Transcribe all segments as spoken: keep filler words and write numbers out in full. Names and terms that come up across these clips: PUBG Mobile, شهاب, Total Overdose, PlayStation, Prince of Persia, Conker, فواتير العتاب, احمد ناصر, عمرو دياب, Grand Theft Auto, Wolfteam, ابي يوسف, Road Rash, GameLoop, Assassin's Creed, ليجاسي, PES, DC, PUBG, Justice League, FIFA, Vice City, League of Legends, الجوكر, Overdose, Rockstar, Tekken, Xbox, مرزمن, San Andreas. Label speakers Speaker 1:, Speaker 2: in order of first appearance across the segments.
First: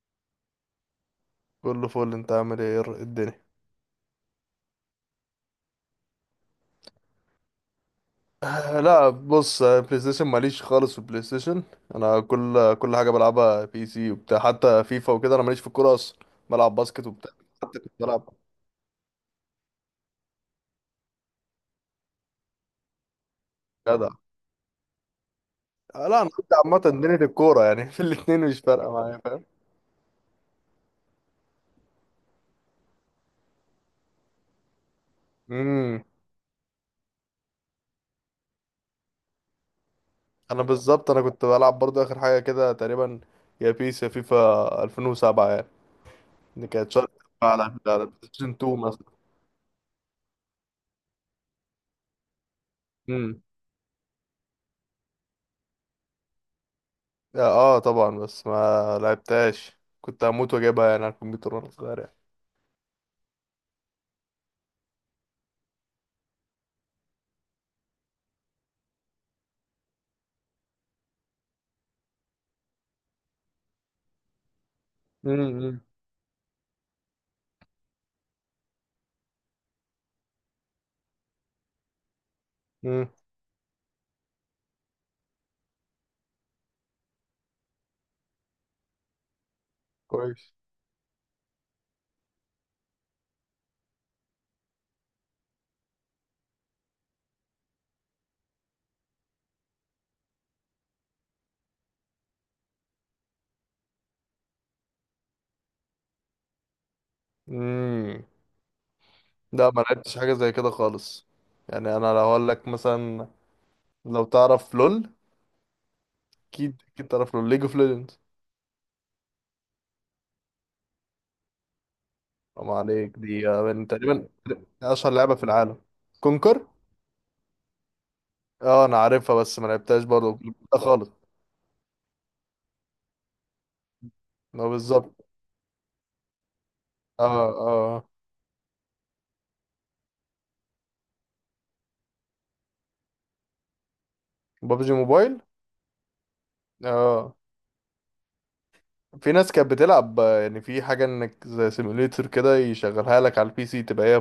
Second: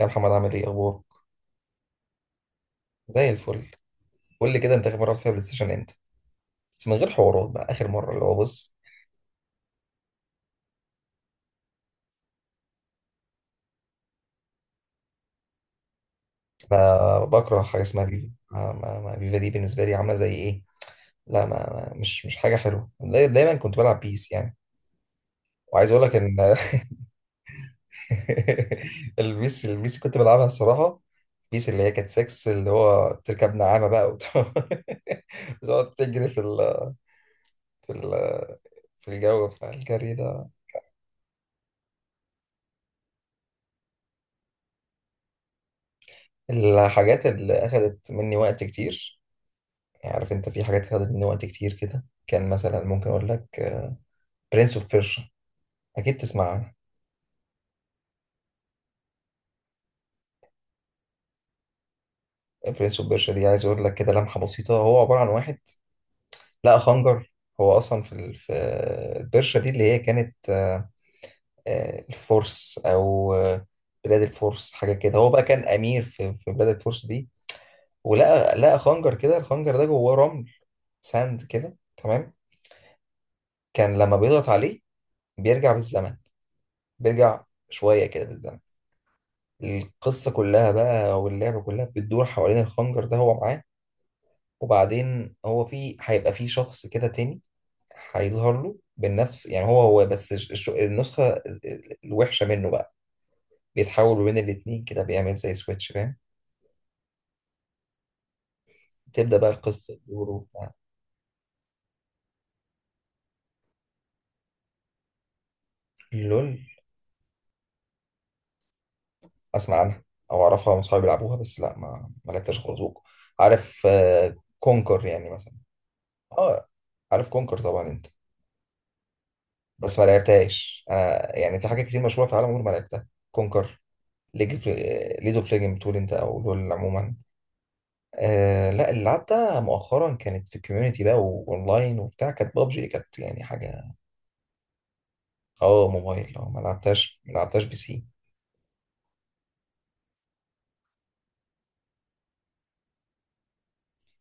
Speaker 1: يا محمد، عامل ايه؟ اخبارك؟
Speaker 2: كله فل. انت عامل ايه؟ ايه
Speaker 1: زي
Speaker 2: الدنيا؟
Speaker 1: الفل. قول لي كده، انت اخر مره رحت فيها بلاي ستيشن امتى؟ بس من غير حوارات بقى، اخر مره اللي هو بص.
Speaker 2: آه، لا بص، آه، بلاي ستيشن ماليش خالص في البلاي ستيشن. انا كل كل حاجه بلعبها بي سي وبتاع، حتى فيفا وكده. انا ماليش في الكوره اصلا، بلعب باسكت
Speaker 1: انا
Speaker 2: وبتاع.
Speaker 1: بكره
Speaker 2: حتى
Speaker 1: حاجه
Speaker 2: كنت
Speaker 1: اسمها فيفا.
Speaker 2: بلعب.
Speaker 1: ما ما ما فيفا دي بالنسبه لي عامله زي ايه؟ لا، ما ما- مش مش حاجه حلوه. داي- دايما كنت بلعب
Speaker 2: جدع.
Speaker 1: بيس يعني. وعايز اقول
Speaker 2: آه،
Speaker 1: لك
Speaker 2: لا، انا
Speaker 1: ان
Speaker 2: كنت عامه دنيا الكوره يعني في الاتنين مش فارقه معايا، فاهم؟
Speaker 1: البيس البيس كنت بلعبها الصراحه. بيس اللي هي كانت ستة، اللي هو تركب نعامه بقى وتقعد، بتقعد
Speaker 2: امم.
Speaker 1: تجري في ال في ال في الجو بتاع الجري ده.
Speaker 2: انا بالظبط انا كنت بلعب برضو اخر حاجه كده تقريبا، يا بيس يا فيفا ألفين وسبعه يعني. دي كانت شهر
Speaker 1: الحاجات اللي
Speaker 2: على على
Speaker 1: اخدت
Speaker 2: بلاي
Speaker 1: مني
Speaker 2: ستيشن
Speaker 1: وقت
Speaker 2: اتنين مثلا.
Speaker 1: كتير، يعني عارف انت في حاجات خدت مني وقت كتير كده. كان مثلا ممكن اقول لك برنس اوف بيرشا، اكيد تسمع عنها.
Speaker 2: اه طبعا، بس ما لعبتهاش. كنت هموت واجيبها يعني على الكمبيوتر وانا صغير يعني.
Speaker 1: برنس اوف بيرشا دي عايز اقول لك كده لمحه بسيطه. هو عباره عن واحد لقى خنجر. هو اصلا في ال- في البرشا دي، اللي هي كانت آه، آه، الفرس، او آه، بلاد الفرس حاجه كده. هو بقى كان
Speaker 2: امم.
Speaker 1: امير في في بلاد الفرس دي، ولقى لقى خنجر كده. الخنجر ده جواه رمل، ساند كده، تمام.
Speaker 2: امم.
Speaker 1: كان لما بيضغط عليه بيرجع بالزمن، بيرجع شويه كده بالزمن. القصة
Speaker 2: كويس.
Speaker 1: كلها بقى واللعبة كلها بتدور حوالين الخنجر ده هو معاه. وبعدين هو، في هيبقى في شخص كده تاني هيظهر له بالنفس، يعني هو هو بس الش- الش- النسخة ال- ال- الوحشة منه بقى. بيتحول ما بين الاتنين كده، بيعمل زي سويتش، فاهم.
Speaker 2: امم.
Speaker 1: تبدأ بقى
Speaker 2: لا، ما
Speaker 1: القصة
Speaker 2: لعبتش
Speaker 1: تدور
Speaker 2: حاجه زي كده
Speaker 1: وبتاع.
Speaker 2: خالص. يعني انا لو اقول لك مثلا، لو تعرف لول.
Speaker 1: لول.
Speaker 2: اكيد اكيد تعرف لول، ليج اوف ليجندز.
Speaker 1: أسمع عنها أو أعرفها من صحابي بيلعبوها، بس لا ما ما لعبتهاش
Speaker 2: ما
Speaker 1: خالص.
Speaker 2: عليك، دي آه،
Speaker 1: عارف
Speaker 2: من تقريبا
Speaker 1: آه، كونكر
Speaker 2: اشهر
Speaker 1: يعني
Speaker 2: لعبه في
Speaker 1: مثلا.
Speaker 2: العالم.
Speaker 1: اه.
Speaker 2: كونكر.
Speaker 1: عارف كونكر طبعا انت.
Speaker 2: اه انا عارفها بس ما
Speaker 1: بس ما
Speaker 2: لعبتهاش برضه. لا
Speaker 1: لعبتهاش
Speaker 2: خالص.
Speaker 1: انا، يعني في حاجات كتير مشهوره في العالم عمري ما لعبتها. كونكر، ليج اوف
Speaker 2: ما بالظبط.
Speaker 1: ليج اوف ليجند بتقول انت، او لول عموما.
Speaker 2: اه. اه.
Speaker 1: آه لا، اللي لعبتها مؤخرا كانت في كوميونتي بقى واونلاين وبتاع، كانت بابجي. كانت يعني حاجه.
Speaker 2: بابجي موبايل.
Speaker 1: اه، موبايل، اه، ما لعبتهاش ما
Speaker 2: اه،
Speaker 1: لعبتهاش بي سي.
Speaker 2: في ناس كانت بتلعب، آه، يعني في حاجة انك زي سيموليتر كده يشغلها لك على البي سي تبقى هي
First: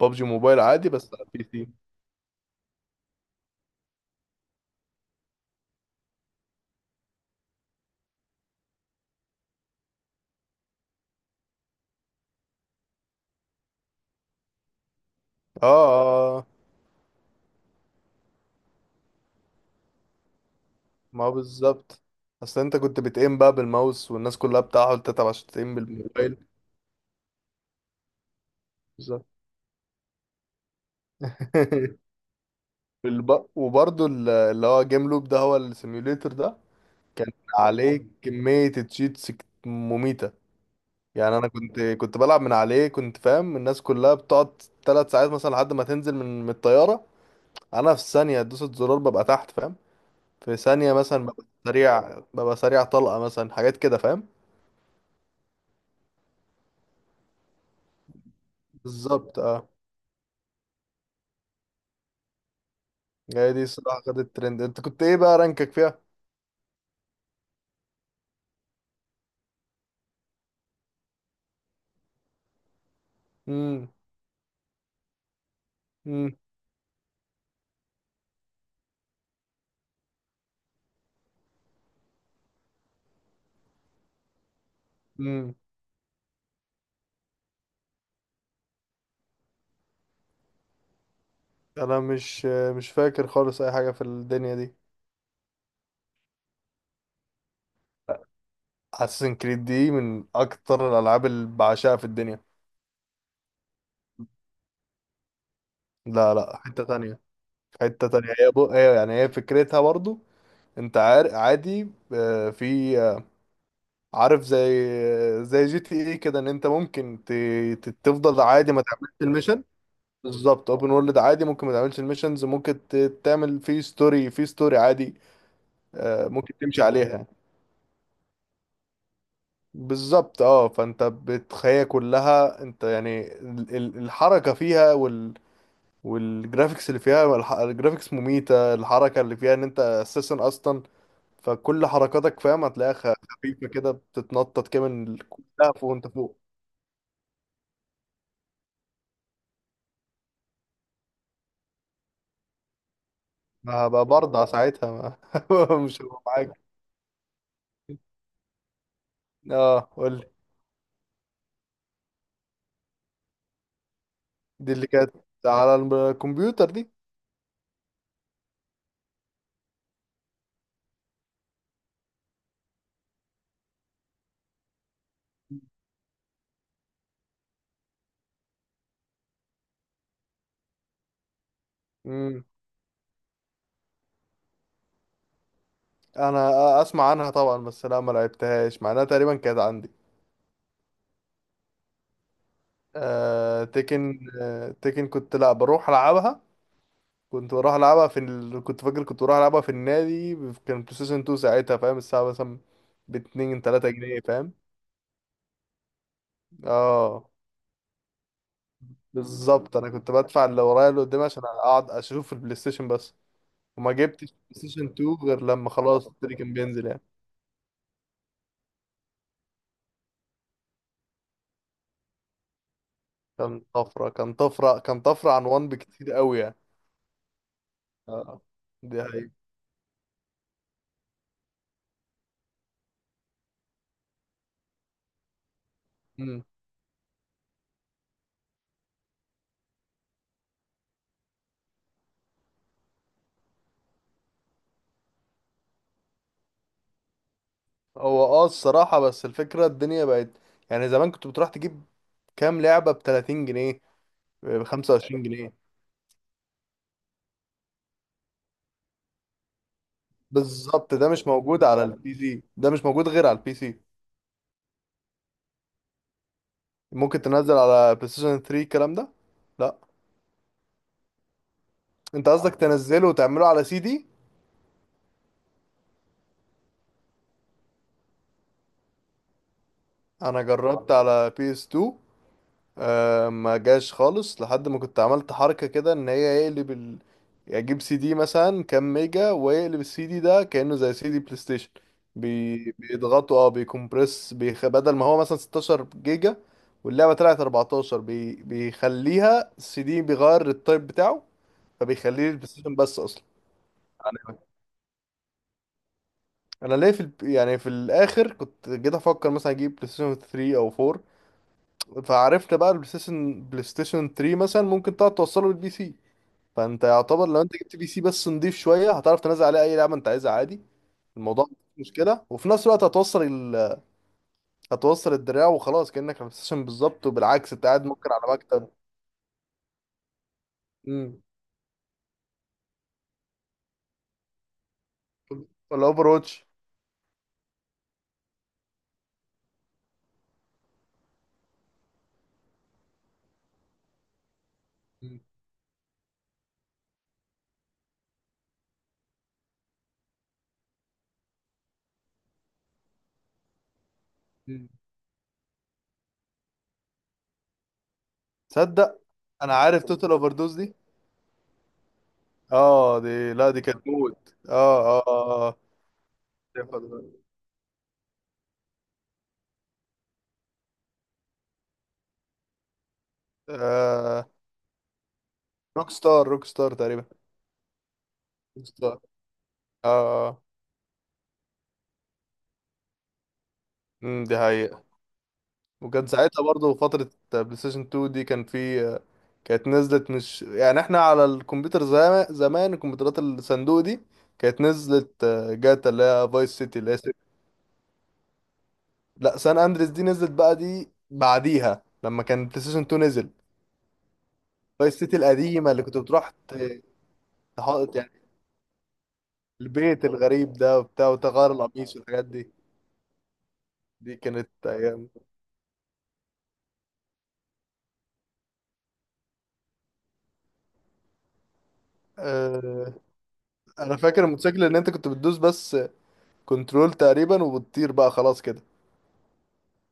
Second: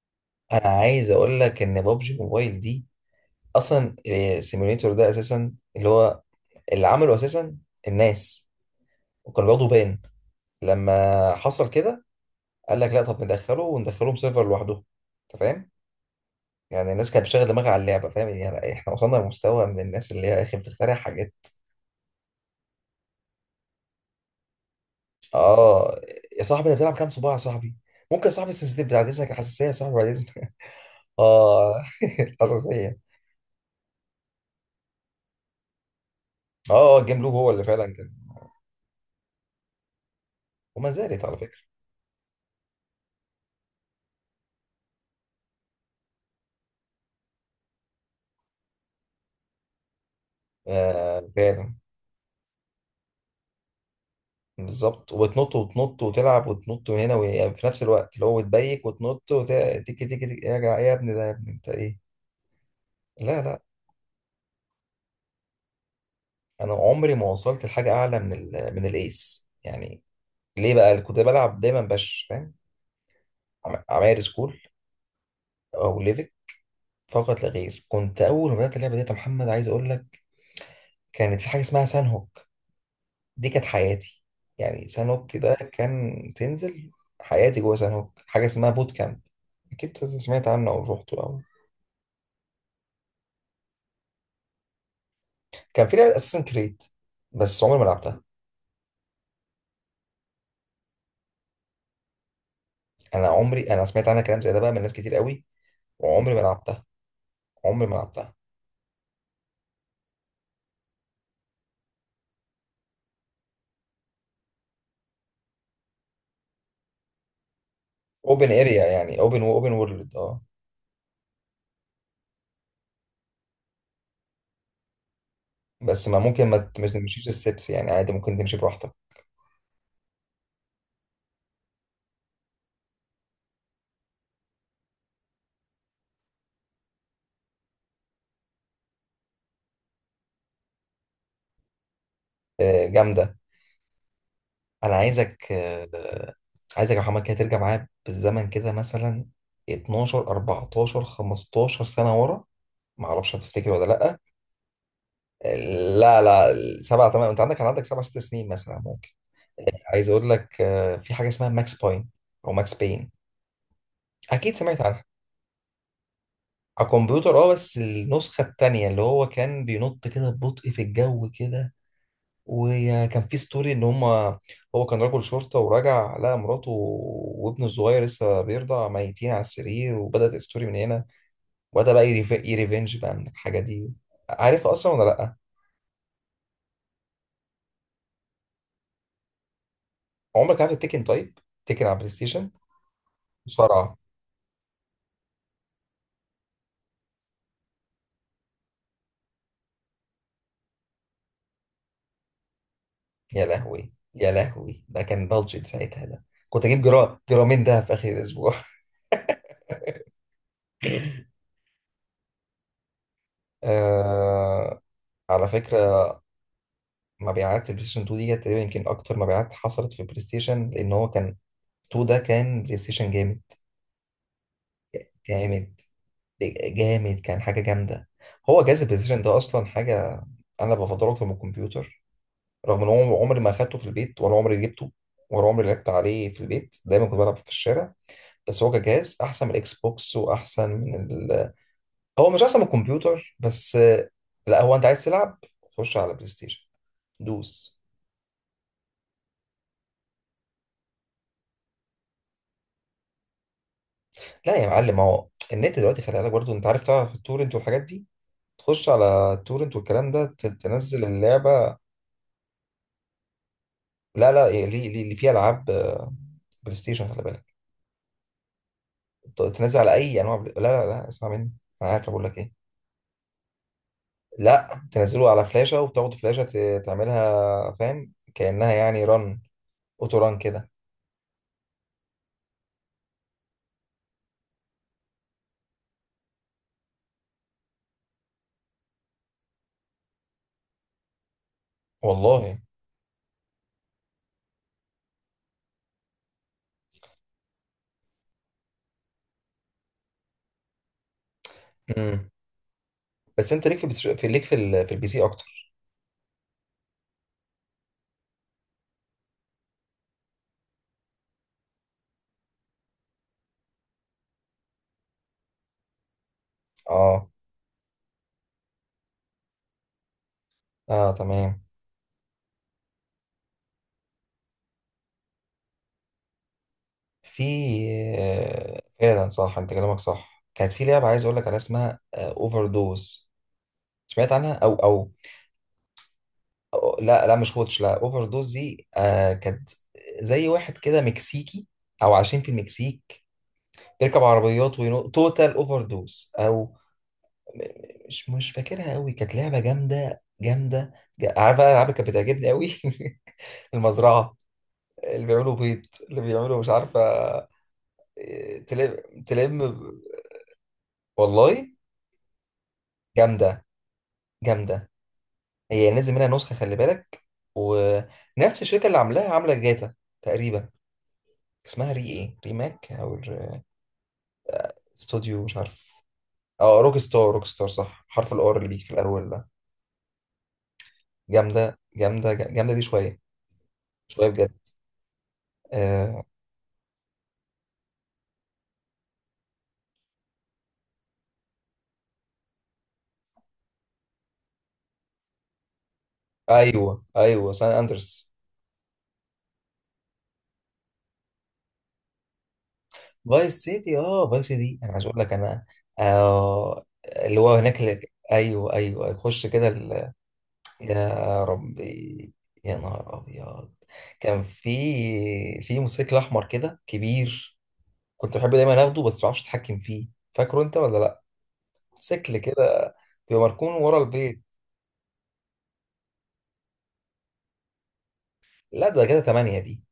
Speaker 2: ببجي موبايل
Speaker 1: انا
Speaker 2: عادي
Speaker 1: عايز
Speaker 2: بس على
Speaker 1: اقول
Speaker 2: البي
Speaker 1: لك
Speaker 2: سي.
Speaker 1: ان بابجي موبايل دي اصلا السيموليتور ده اساسا، اللي هو اللي عمله اساسا الناس، وكانوا بياخدوا بان لما حصل كده. قال لك لا، طب ندخله وندخلهم سيرفر لوحده، انت
Speaker 2: اه.
Speaker 1: فاهم.
Speaker 2: اه.
Speaker 1: يعني الناس كانت بتشغل دماغها على اللعبه، فاهم، يعني احنا وصلنا لمستوى من الناس اللي هي يا اخي بتخترع
Speaker 2: ما هو
Speaker 1: حاجات.
Speaker 2: بالظبط. اصل انت كنت بتقيم بقى بالماوس والناس كلها بتحاول تتعب عشان تقيم
Speaker 1: اه. يا
Speaker 2: بالموبايل.
Speaker 1: صاحبي، انت بتلعب كام صباع يا صاحبي؟ ممكن يا صاحبي، السنسيتيف بعد
Speaker 2: بالظبط.
Speaker 1: اذنك، الحساسيه يا صاحبي بعد اذنك. اه الحساسيه.
Speaker 2: والب- وبرضه ال- اللي هو جيم لوب، ده هو السيموليتر ده.
Speaker 1: اه، اه، الجيم
Speaker 2: كان
Speaker 1: لوب هو اللي فعلا
Speaker 2: عليه
Speaker 1: كان.
Speaker 2: كمية تشيتس مميتة.
Speaker 1: وما زالت على
Speaker 2: يعني انا
Speaker 1: فكره.
Speaker 2: كنت كنت بلعب من عليه، كنت فاهم؟ الناس كلها بتقعد ثلاث ساعات مثلا لحد ما تنزل من من الطيارة. انا في ثانيه دوسة زرار ببقى تحت، فاهم؟ في ثانيه مثلا
Speaker 1: آه
Speaker 2: ببقى
Speaker 1: فعلا.
Speaker 2: سريع، ببقى سريع طلقه مثلا، حاجات كده، فاهم؟
Speaker 1: بالظبط، وتنط وتنط وتلعب وتنط من هنا، وهي- في نفس الوقت اللي هو بتبيك، وتنط
Speaker 2: بالظبط.
Speaker 1: وت-
Speaker 2: اه.
Speaker 1: تيكي تيكي تيكي، يا جا- يا ابني ده، يا ابني انت ايه؟ لا
Speaker 2: هي
Speaker 1: لا.
Speaker 2: دي الصراحه خدت الترند. انت كنت ايه بقى رانكك فيها؟
Speaker 1: انا عمري ما وصلت لحاجه اعلى من ال من الايس يعني. ليه بقى كنت بلعب دايما باش، فاهم. عم-
Speaker 2: امم.
Speaker 1: عماير سكول، او ليفك،
Speaker 2: امم.
Speaker 1: فقط لا غير. كنت اول ما بدات اللعبه ديت، يا محمد عايز اقول لك، كانت في حاجه اسمها سان هوك. دي كانت حياتي، يعني سان هوك ده
Speaker 2: امم.
Speaker 1: كان تنزل. حياتي جوه سان هوك، حاجه اسمها بوت كامب، اكيد سمعت عنه او روحته او.
Speaker 2: انا مش مش فاكر خالص اي حاجه في الدنيا دي.
Speaker 1: كان في لعبه اساسن كريد، بس عمري ما لعبتها.
Speaker 2: اساسن كريد دي من اكتر الالعاب اللي بعشقها في الدنيا.
Speaker 1: انا عمري، انا سمعت عنها كلام زي ده بقى من ناس كتير قوي، وعمري
Speaker 2: لا
Speaker 1: ما
Speaker 2: لا،
Speaker 1: لعبتها.
Speaker 2: حته تانية.
Speaker 1: عمري ما
Speaker 2: حته تانية.
Speaker 1: لعبتها.
Speaker 2: هي بو... هي يعني هي فكرتها برضو. انت عار... عادي. آه، في آه، عارف، زي زي جي تي ايه كده، ان انت ممكن ت... ت- تفضل
Speaker 1: اوبن
Speaker 2: عادي ما
Speaker 1: اريا
Speaker 2: تعملش
Speaker 1: يعني، اوبن
Speaker 2: الميشن.
Speaker 1: اوبن وورلد، اه.
Speaker 2: بالظبط. اوبن وورلد عادي، ممكن ما تعملش الميشنز. ممكن ت... تعمل فيه ستوري، فيه ستوري عادي.
Speaker 1: بس ما
Speaker 2: آه،
Speaker 1: ممكن
Speaker 2: ممكن
Speaker 1: ما ت-
Speaker 2: تمشي
Speaker 1: مش
Speaker 2: عليها.
Speaker 1: تمشيش الستبس، يعني عادي ممكن تمشي براحتك.
Speaker 2: بالظبط. اه. فانت بتخيل كلها انت، يعني ال- ال- الحركة فيها وال... والجرافيكس اللي فيها، الح- الجرافيكس مميتة. الحركة اللي فيها ان انت اساسا اصلا، فكل حركاتك فاهم
Speaker 1: آه،
Speaker 2: هتلاقيها خ-
Speaker 1: جامده.
Speaker 2: خفيفة كده، بتتنطط كده
Speaker 1: انا
Speaker 2: من ال-
Speaker 1: عايزك
Speaker 2: كلها فوق وانت
Speaker 1: آه،
Speaker 2: فوق.
Speaker 1: عايزك يا محمد كده ترجع معايا بالزمن كده مثلا اتناشر اربعتاشر خمستاشر سنه ورا، ما اعرفش هتفتكر
Speaker 2: ما
Speaker 1: ولا
Speaker 2: هبقى
Speaker 1: لا.
Speaker 2: برضه ساعتها.
Speaker 1: آه.
Speaker 2: ما مش
Speaker 1: لا
Speaker 2: هبقى
Speaker 1: لا،
Speaker 2: معاك.
Speaker 1: سبع تمام. انت عندك كان عندك سبع ست سنين مثلا ممكن.
Speaker 2: اه
Speaker 1: عايز
Speaker 2: قول
Speaker 1: اقول
Speaker 2: لي.
Speaker 1: لك آه، في حاجه اسمها ماكس باين، او ماكس بين، اكيد
Speaker 2: دي
Speaker 1: سمعت
Speaker 2: اللي
Speaker 1: عنها.
Speaker 2: كانت على الكمبيوتر
Speaker 1: على
Speaker 2: دي.
Speaker 1: الكمبيوتر، اه، بس النسخه التانيه اللي هو كان بينط كده ببطء في الجو كده. وكان في ستوري ان هما، هو كان رجل شرطة، وراجع لقى مراته وابنه الصغير لسه بيرضع ميتين على السرير، وبدأت الستوري من هنا. وبدأ بقى يريف-
Speaker 2: امم
Speaker 1: يريفنج بقى من الحاجة دي. عارف اصلا ولا لأ؟
Speaker 2: انا اسمع عنها طبعا، بس لا ما لعبتهاش مع انها تقريبا كانت عندي.
Speaker 1: عمرك عارف التكن؟ طيب، تكن على بلاي ستيشن،
Speaker 2: آه
Speaker 1: مصارعة.
Speaker 2: تيكن آه تيكن كنت، لا، بروح العبها. كنت بروح العبها في ال... كنت فاكر كنت بروح العبها في النادي. كان بلاي ستيشن اتنين ساعتها، فاهم؟ الساعه مثلا ب
Speaker 1: يا
Speaker 2: اتنين 3
Speaker 1: لهوي،
Speaker 2: جنيه
Speaker 1: يا
Speaker 2: فاهم؟
Speaker 1: لهوي، ده كان بادجت ساعتها. ده كنت اجيب جرام
Speaker 2: اه
Speaker 1: جرامين ده في اخر الاسبوع.
Speaker 2: بالظبط. انا كنت بدفع اللي ورايا اللي قدامي عشان اقعد اشوف البلاي ستيشن بس. وما جبتش
Speaker 1: آه...
Speaker 2: سيشن تو غير
Speaker 1: على
Speaker 2: لما خلاص
Speaker 1: فكرة،
Speaker 2: التري كان بينزل يعني.
Speaker 1: مبيعات البلاي ستيشن اتنين دي كانت تقريبا يمكن اكتر مبيعات حصلت في البلاي ستيشن، لان هو كان. اتنين ده كان بلاي ستيشن جامد
Speaker 2: كان طفرة، كان طفرة، كان طفرة عن ون
Speaker 1: جامد
Speaker 2: بكتير قوي يعني.
Speaker 1: جامد، كان حاجة جامدة.
Speaker 2: اه.
Speaker 1: هو جهاز
Speaker 2: دي
Speaker 1: البلايستيشن
Speaker 2: حقيقة.
Speaker 1: ده أصلا حاجة. أنا بفضله أكتر من الكمبيوتر، رغم إن هو عمري ما أخدته في البيت ولا عمري جبته، ولا عمري لعبت عليه في
Speaker 2: مم.
Speaker 1: البيت. دايما كنت بلعب في الشارع. بس هو كجهاز أحسن من الإكس بوكس وأحسن من ال... هو مش أحسن من الكمبيوتر بس. لا، هو أنت عايز تلعب، خش على بلاي ستيشن، دوس.
Speaker 2: هو اه الصراحة، بس الفكرة الدنيا بقت، يعني زمان كنت بتروح تجيب كام لعبة ب تلاتين جنيه،
Speaker 1: لا
Speaker 2: ب
Speaker 1: يا معلم،
Speaker 2: 25
Speaker 1: هو
Speaker 2: جنيه
Speaker 1: النت دلوقتي خلي بالك برضه، أنت عارف، تعرف التورنت والحاجات دي. تخش على التورنت والكلام ده، ت-
Speaker 2: بالظبط.
Speaker 1: تنزل
Speaker 2: ده مش موجود
Speaker 1: اللعبة.
Speaker 2: على البي سي، ده مش موجود غير على البي سي.
Speaker 1: لا لا، إيه، ليه ليه ليه فيها العاب، آه، بلاي ستيشن خلي
Speaker 2: ممكن
Speaker 1: بالك.
Speaker 2: تنزل على بلاي ستيشن تري الكلام ده.
Speaker 1: ت-
Speaker 2: لا،
Speaker 1: تنزل على اي انواع بلاي... لا لا لا، اسمع مني. انا عارف بقول
Speaker 2: انت
Speaker 1: لك ايه.
Speaker 2: قصدك تنزله وتعمله على سي دي.
Speaker 1: لا، تنزله على فلاشه، وتاخد فلاشه ت- تعملها، فاهم، كانها يعني رن، اوتو رن
Speaker 2: انا
Speaker 1: كده.
Speaker 2: جربت على بي اس تو. أه، ما جاش خالص لحد ما كنت عملت حركة كده ان هي يقلب ال... يعني اجيب سي دي مثلا كام ميجا، ويقلب السي دي ده كأنه زي سي دي بلاي ستيشن.
Speaker 1: والله.
Speaker 2: بي... بيضغطوا، اه بيكمبرس، بيخ... بدل ما هو مثلا ستة عشر جيجا واللعبة طلعت اربعتاشر، بي... بيخليها السي دي، بيغير التايب بتاعه فبيخليه
Speaker 1: امم.
Speaker 2: البلاي ستيشن بس اصلا.
Speaker 1: بس انت ليك في البس... في ليك في ال... في البي سي اكتر.
Speaker 2: انا ليه في ال... يعني في الاخر كنت جيت افكر مثلا اجيب بلاي ستيشن تري او فور. فعرفت بقى البلاي ستيشن بلاي ستيشن تري مثلا ممكن تقعد توصله للبي سي. فانت يعتبر
Speaker 1: اه،
Speaker 2: لو انت جبت بي سي بس نضيف شويه، هتعرف تنزل عليه اي لعبه انت عايزها عادي.
Speaker 1: اه،
Speaker 2: الموضوع
Speaker 1: تمام.
Speaker 2: مش مشكله. وفي نفس الوقت هتوصل ال... هتوصل الدراع وخلاص كانك على ستيشن بالظبط،
Speaker 1: في
Speaker 2: وبالعكس انت قاعد ممكن على مكتب.
Speaker 1: آه، فعلا صح، انت كلامك صح. كانت في لعبه
Speaker 2: امم
Speaker 1: عايز اقول لك عليها اسمها اوفر دوز، سمعت عنها او او
Speaker 2: ولا اوفر واتش؟
Speaker 1: لا لا، مش ووتش، لا، اوفر دوز دي آه كانت زي واحد كده مكسيكي، او عايشين في المكسيك، بيركب عربيات وينط،
Speaker 2: مم.
Speaker 1: توتال اوفر دوز، او م- م- مش مش فاكرها قوي. كانت لعبه جامده جامده. جا- عارف بقى الالعاب اللي كانت بتعجبني قوي؟ المزرعه،
Speaker 2: مم.
Speaker 1: اللي بيعملوا بيض، اللي بيعملوا مش عارفه. آه،
Speaker 2: تصدق
Speaker 1: تلم.
Speaker 2: انا
Speaker 1: تلم.
Speaker 2: عارف توتال اوفر دوز دي.
Speaker 1: والله
Speaker 2: اه، دي، لا، دي
Speaker 1: جامده
Speaker 2: كانت موت. اه
Speaker 1: جامده.
Speaker 2: اه اه آه.
Speaker 1: هي نازل منها نسخه، خلي
Speaker 2: شايفها دلوقتي.
Speaker 1: بالك. ونفس الشركه اللي عاملاها عامله جاتا تقريبا، اسمها ري ايه ريماك او الر-
Speaker 2: آه،
Speaker 1: استوديو مش
Speaker 2: روك
Speaker 1: عارف.
Speaker 2: ستار، روك ستار
Speaker 1: اه، روك
Speaker 2: تقريبا.
Speaker 1: ستار. روك ستار صح، حرف الار
Speaker 2: روك
Speaker 1: اللي بيجي في
Speaker 2: ستار.
Speaker 1: الاول ده.
Speaker 2: اه. اه.
Speaker 1: جامده جامده جامده دي شويه.
Speaker 2: امم
Speaker 1: شويه
Speaker 2: دي
Speaker 1: بجد.
Speaker 2: هي. وكان
Speaker 1: آه.
Speaker 2: ساعتها برضه فترة بلاي ستيشن تو دي، كان في كانت نزلت، مش يعني احنا على الكمبيوتر زمان، زمان الكمبيوترات الصندوق دي كانت نزلت، آه، جاتا اللي هي فايس سيتي اللي هي
Speaker 1: ايوه،
Speaker 2: سي-
Speaker 1: ايوه، سان اندرس.
Speaker 2: لا، سان اندريس دي نزلت بقى دي بعديها لما كان بلاي ستيشن تو نزل.
Speaker 1: فايس سيتي اه فايس سيتي انا
Speaker 2: فايس
Speaker 1: عايز
Speaker 2: سيتي
Speaker 1: اقول لك. انا
Speaker 2: القديمة اللي كنت بتروح ت-
Speaker 1: آه اللي هو هناك
Speaker 2: تحط
Speaker 1: اللي...
Speaker 2: يعني
Speaker 1: ايوه، ايوه، يخش كده
Speaker 2: البيت
Speaker 1: ال...
Speaker 2: الغريب ده وبتاع،
Speaker 1: يا
Speaker 2: وتغير القميص والحاجات
Speaker 1: ربي،
Speaker 2: دي.
Speaker 1: يا نهار ابيض.
Speaker 2: دي
Speaker 1: كان
Speaker 2: كانت
Speaker 1: في
Speaker 2: ايام.
Speaker 1: في موتوسيكل احمر كده كبير، كنت بحب دايما اخده بس ما اعرفش اتحكم فيه. فاكره انت ولا لا؟ سكل
Speaker 2: أه،
Speaker 1: كده، بيبقى مركون
Speaker 2: انا
Speaker 1: ورا
Speaker 2: فاكر
Speaker 1: البيت.
Speaker 2: الموتوسيكل ان انت كنت بتدوس بس كنترول تقريبا وبتطير بقى خلاص كده.
Speaker 1: لا، ده كده تمانية دي.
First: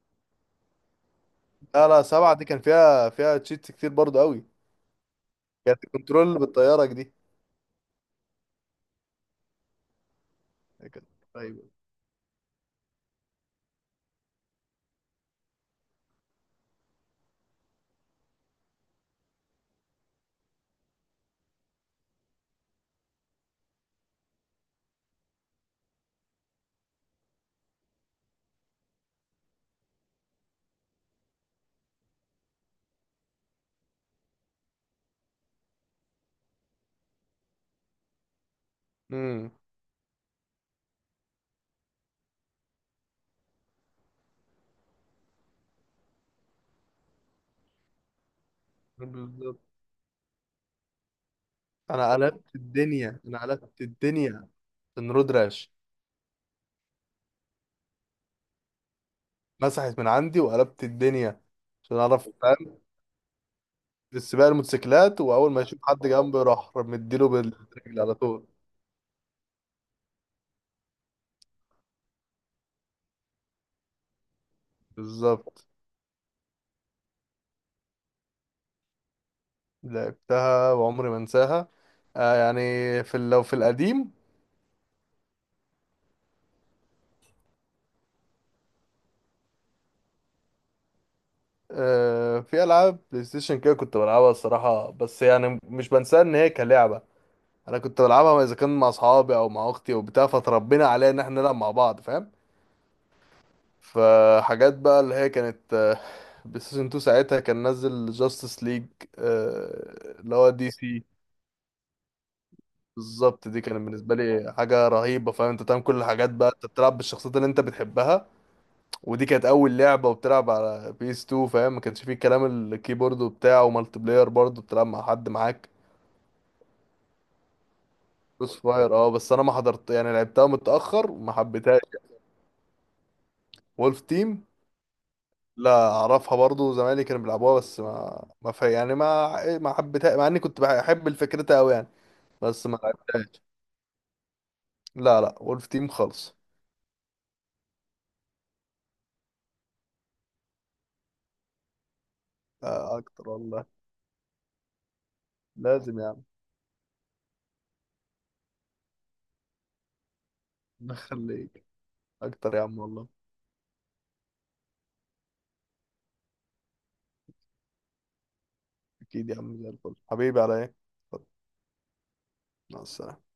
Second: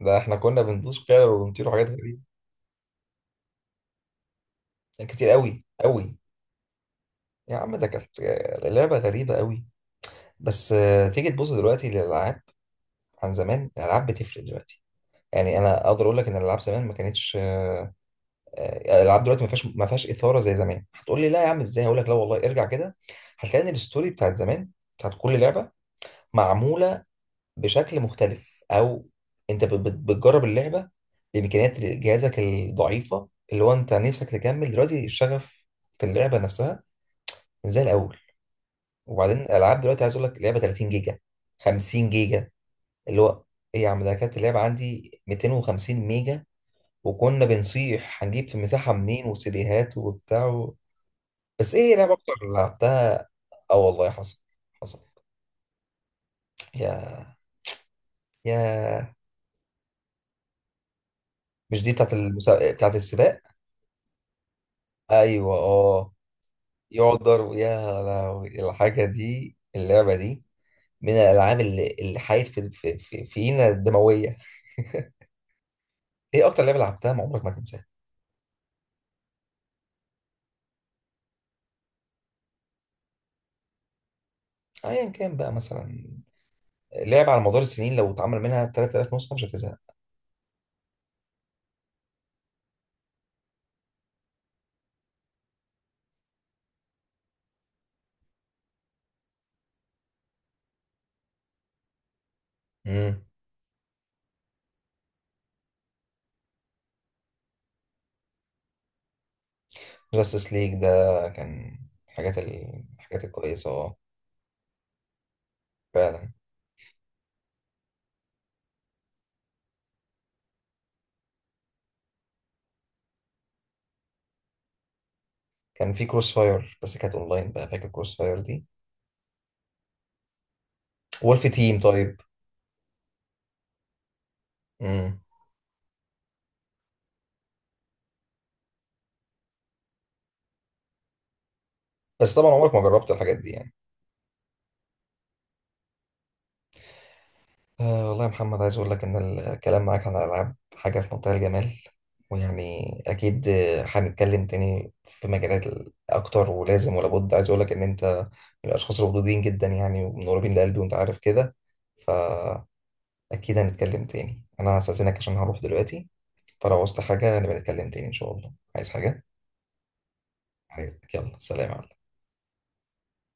Speaker 1: ده احنا كنا بندوس فعلا وبنطير
Speaker 2: لا
Speaker 1: وحاجات
Speaker 2: لا،
Speaker 1: غريبة.
Speaker 2: سبعة دي كان فيها فيها تشيتس كتير برضو قوي.
Speaker 1: كتير قوي
Speaker 2: كانت
Speaker 1: قوي.
Speaker 2: الكنترول بالطيارة دي.
Speaker 1: يا عم، ده كانت لعبة غريبة قوي. بس
Speaker 2: كانت.
Speaker 1: آه، تيجي تبص
Speaker 2: طيب.
Speaker 1: دلوقتي للألعاب، عن زمان الألعاب بتفرق دلوقتي. يعني انا اقدر اقول لك ان الالعاب زمان ما كانتش آه، الالعاب دلوقتي ما فيهاش، ما فيهاش اثاره زي زمان. هتقول لي لا يا عم ازاي، هقول لك لا والله، ارجع كده هتلاقي ان الستوري بتاعت زمان، بتاعت كل لعبه، معموله بشكل مختلف. او انت بت- بت- بتجرب اللعبه بامكانيات جهازك الضعيفه، اللي هو انت نفسك تكمل دلوقتي الشغف في اللعبه نفسها، مش زي الاول. وبعدين
Speaker 2: امم.
Speaker 1: الالعاب دلوقتي عايز اقول لك لعبه تلاتين جيجا، خمسين جيجا، اللي هو ايه، يا عم ده كانت اللعبه عندي ميتين وخمسين ميجا. وكنا بنصيح هنجيب في المساحه منين،
Speaker 2: بالظبط.
Speaker 1: وسيديهات وبتاع و... بس ايه لعبه
Speaker 2: انا
Speaker 1: اكتر اللي
Speaker 2: قلبت الدنيا،
Speaker 1: لعبتها؟
Speaker 2: انا
Speaker 1: اه
Speaker 2: قلبت
Speaker 1: والله، حصل،
Speaker 2: الدنيا
Speaker 1: حصل.
Speaker 2: عشان رود راش.
Speaker 1: يا يا
Speaker 2: مسحت من عندي وقلبت الدنيا
Speaker 1: مش دي
Speaker 2: عشان
Speaker 1: بتاعت
Speaker 2: اعرف،
Speaker 1: المسا...
Speaker 2: فاهم؟
Speaker 1: بتاعت السباق؟
Speaker 2: في السباق الموتوسيكلات، واول
Speaker 1: ايوه،
Speaker 2: ما يشوف حد
Speaker 1: اه.
Speaker 2: جنبي راح
Speaker 1: يقعد
Speaker 2: مديله
Speaker 1: ضرب، يا
Speaker 2: بالرجل على طول.
Speaker 1: لهوي. الحاجة دي، اللعبة دي من الألعاب اللي اللي حيت في في في فينا الدموية.
Speaker 2: بالظبط.
Speaker 1: إيه أكتر لعبة لعبتها ما عمرك ما تنساها؟
Speaker 2: لعبتها وعمري ما انساها. آه يعني، في ال- لو في القديم.
Speaker 1: أيا كان بقى مثلا، لعبة على مدار السنين لو اتعمل منها ثلاثة آلاف نسخة مش هتزهق.
Speaker 2: آه، في العاب بلاي ستيشن كده كنت بلعبها الصراحة، بس يعني مش بنساها ان هي كلعبة. انا كنت بلعبها اذا كان مع اصحابي او مع اختي وبتاع، فتربينا عليها ان احنا نلعب مع بعض، فاهم؟
Speaker 1: امم.
Speaker 2: فحاجات بقى اللي هي كانت آه، بلايستيشن تو ساعتها كان نزل جاستس ليج اللي هو
Speaker 1: جاستس
Speaker 2: دي
Speaker 1: ليج ده
Speaker 2: سي.
Speaker 1: كان حاجات ال... الحاجات
Speaker 2: بالظبط. دي
Speaker 1: الكويسة،
Speaker 2: كانت
Speaker 1: اه.
Speaker 2: بالنسبه لي حاجه رهيبه، فاهم؟ انت تعمل كل الحاجات
Speaker 1: فعلا.
Speaker 2: بقى، انت بتلعب بالشخصيات اللي انت بتحبها. ودي كانت اول لعبه وبتلعب على بي اس تو، فاهم؟ ما كانش فيه كلام الكيبورد وبتاع، ومالتي بلاير برضه بتلعب مع حد معاك.
Speaker 1: كان في كروس فاير بس كانت أونلاين، بقى فاكر كروس فاير
Speaker 2: كروس
Speaker 1: دي؟
Speaker 2: فاير. اه، بس انا ما حضرت يعني، لعبتها متاخر وما
Speaker 1: وولف تيم
Speaker 2: حبيتهاش.
Speaker 1: طيب.
Speaker 2: وولف تيم.
Speaker 1: امم.
Speaker 2: لا اعرفها برضو، زمايلي كانوا بيلعبوها، بس ما ما في يعني، ما ما حبيتها مع اني كنت بحب الفكرتها قوي يعني.
Speaker 1: بس طبعا
Speaker 2: بس
Speaker 1: عمرك
Speaker 2: ما
Speaker 1: ما جربت الحاجات
Speaker 2: لعبتهاش.
Speaker 1: دي يعني.
Speaker 2: لا لا، وولف تيم خالص.
Speaker 1: آه والله يا محمد، عايز أقول لك إن الكلام معاك عن الألعاب حاجة في منتهى الجمال. ويعني
Speaker 2: آه، اكتر
Speaker 1: أكيد
Speaker 2: والله.
Speaker 1: آه، هنتكلم تاني في مجالات ال-
Speaker 2: لازم يا عم.
Speaker 1: أكتر، ولازم ولا بد. عايز أقول لك إن أنت من الأشخاص الودودين جدا يعني، ومن قريبين لقلبي، وأنت عارف كده.
Speaker 2: نخليك. اكتر يا عم
Speaker 1: فأكيد
Speaker 2: والله.
Speaker 1: هنتكلم تاني. أنا هستأذنك عشان هروح دلوقتي. فلو عوزت حاجة نبقى نتكلم تاني إن شاء الله. عايز حاجة؟
Speaker 2: اكيد يا عم، زي الفل حبيبي، على ايه.
Speaker 1: عايز يلا سلام.
Speaker 2: مع السلامة.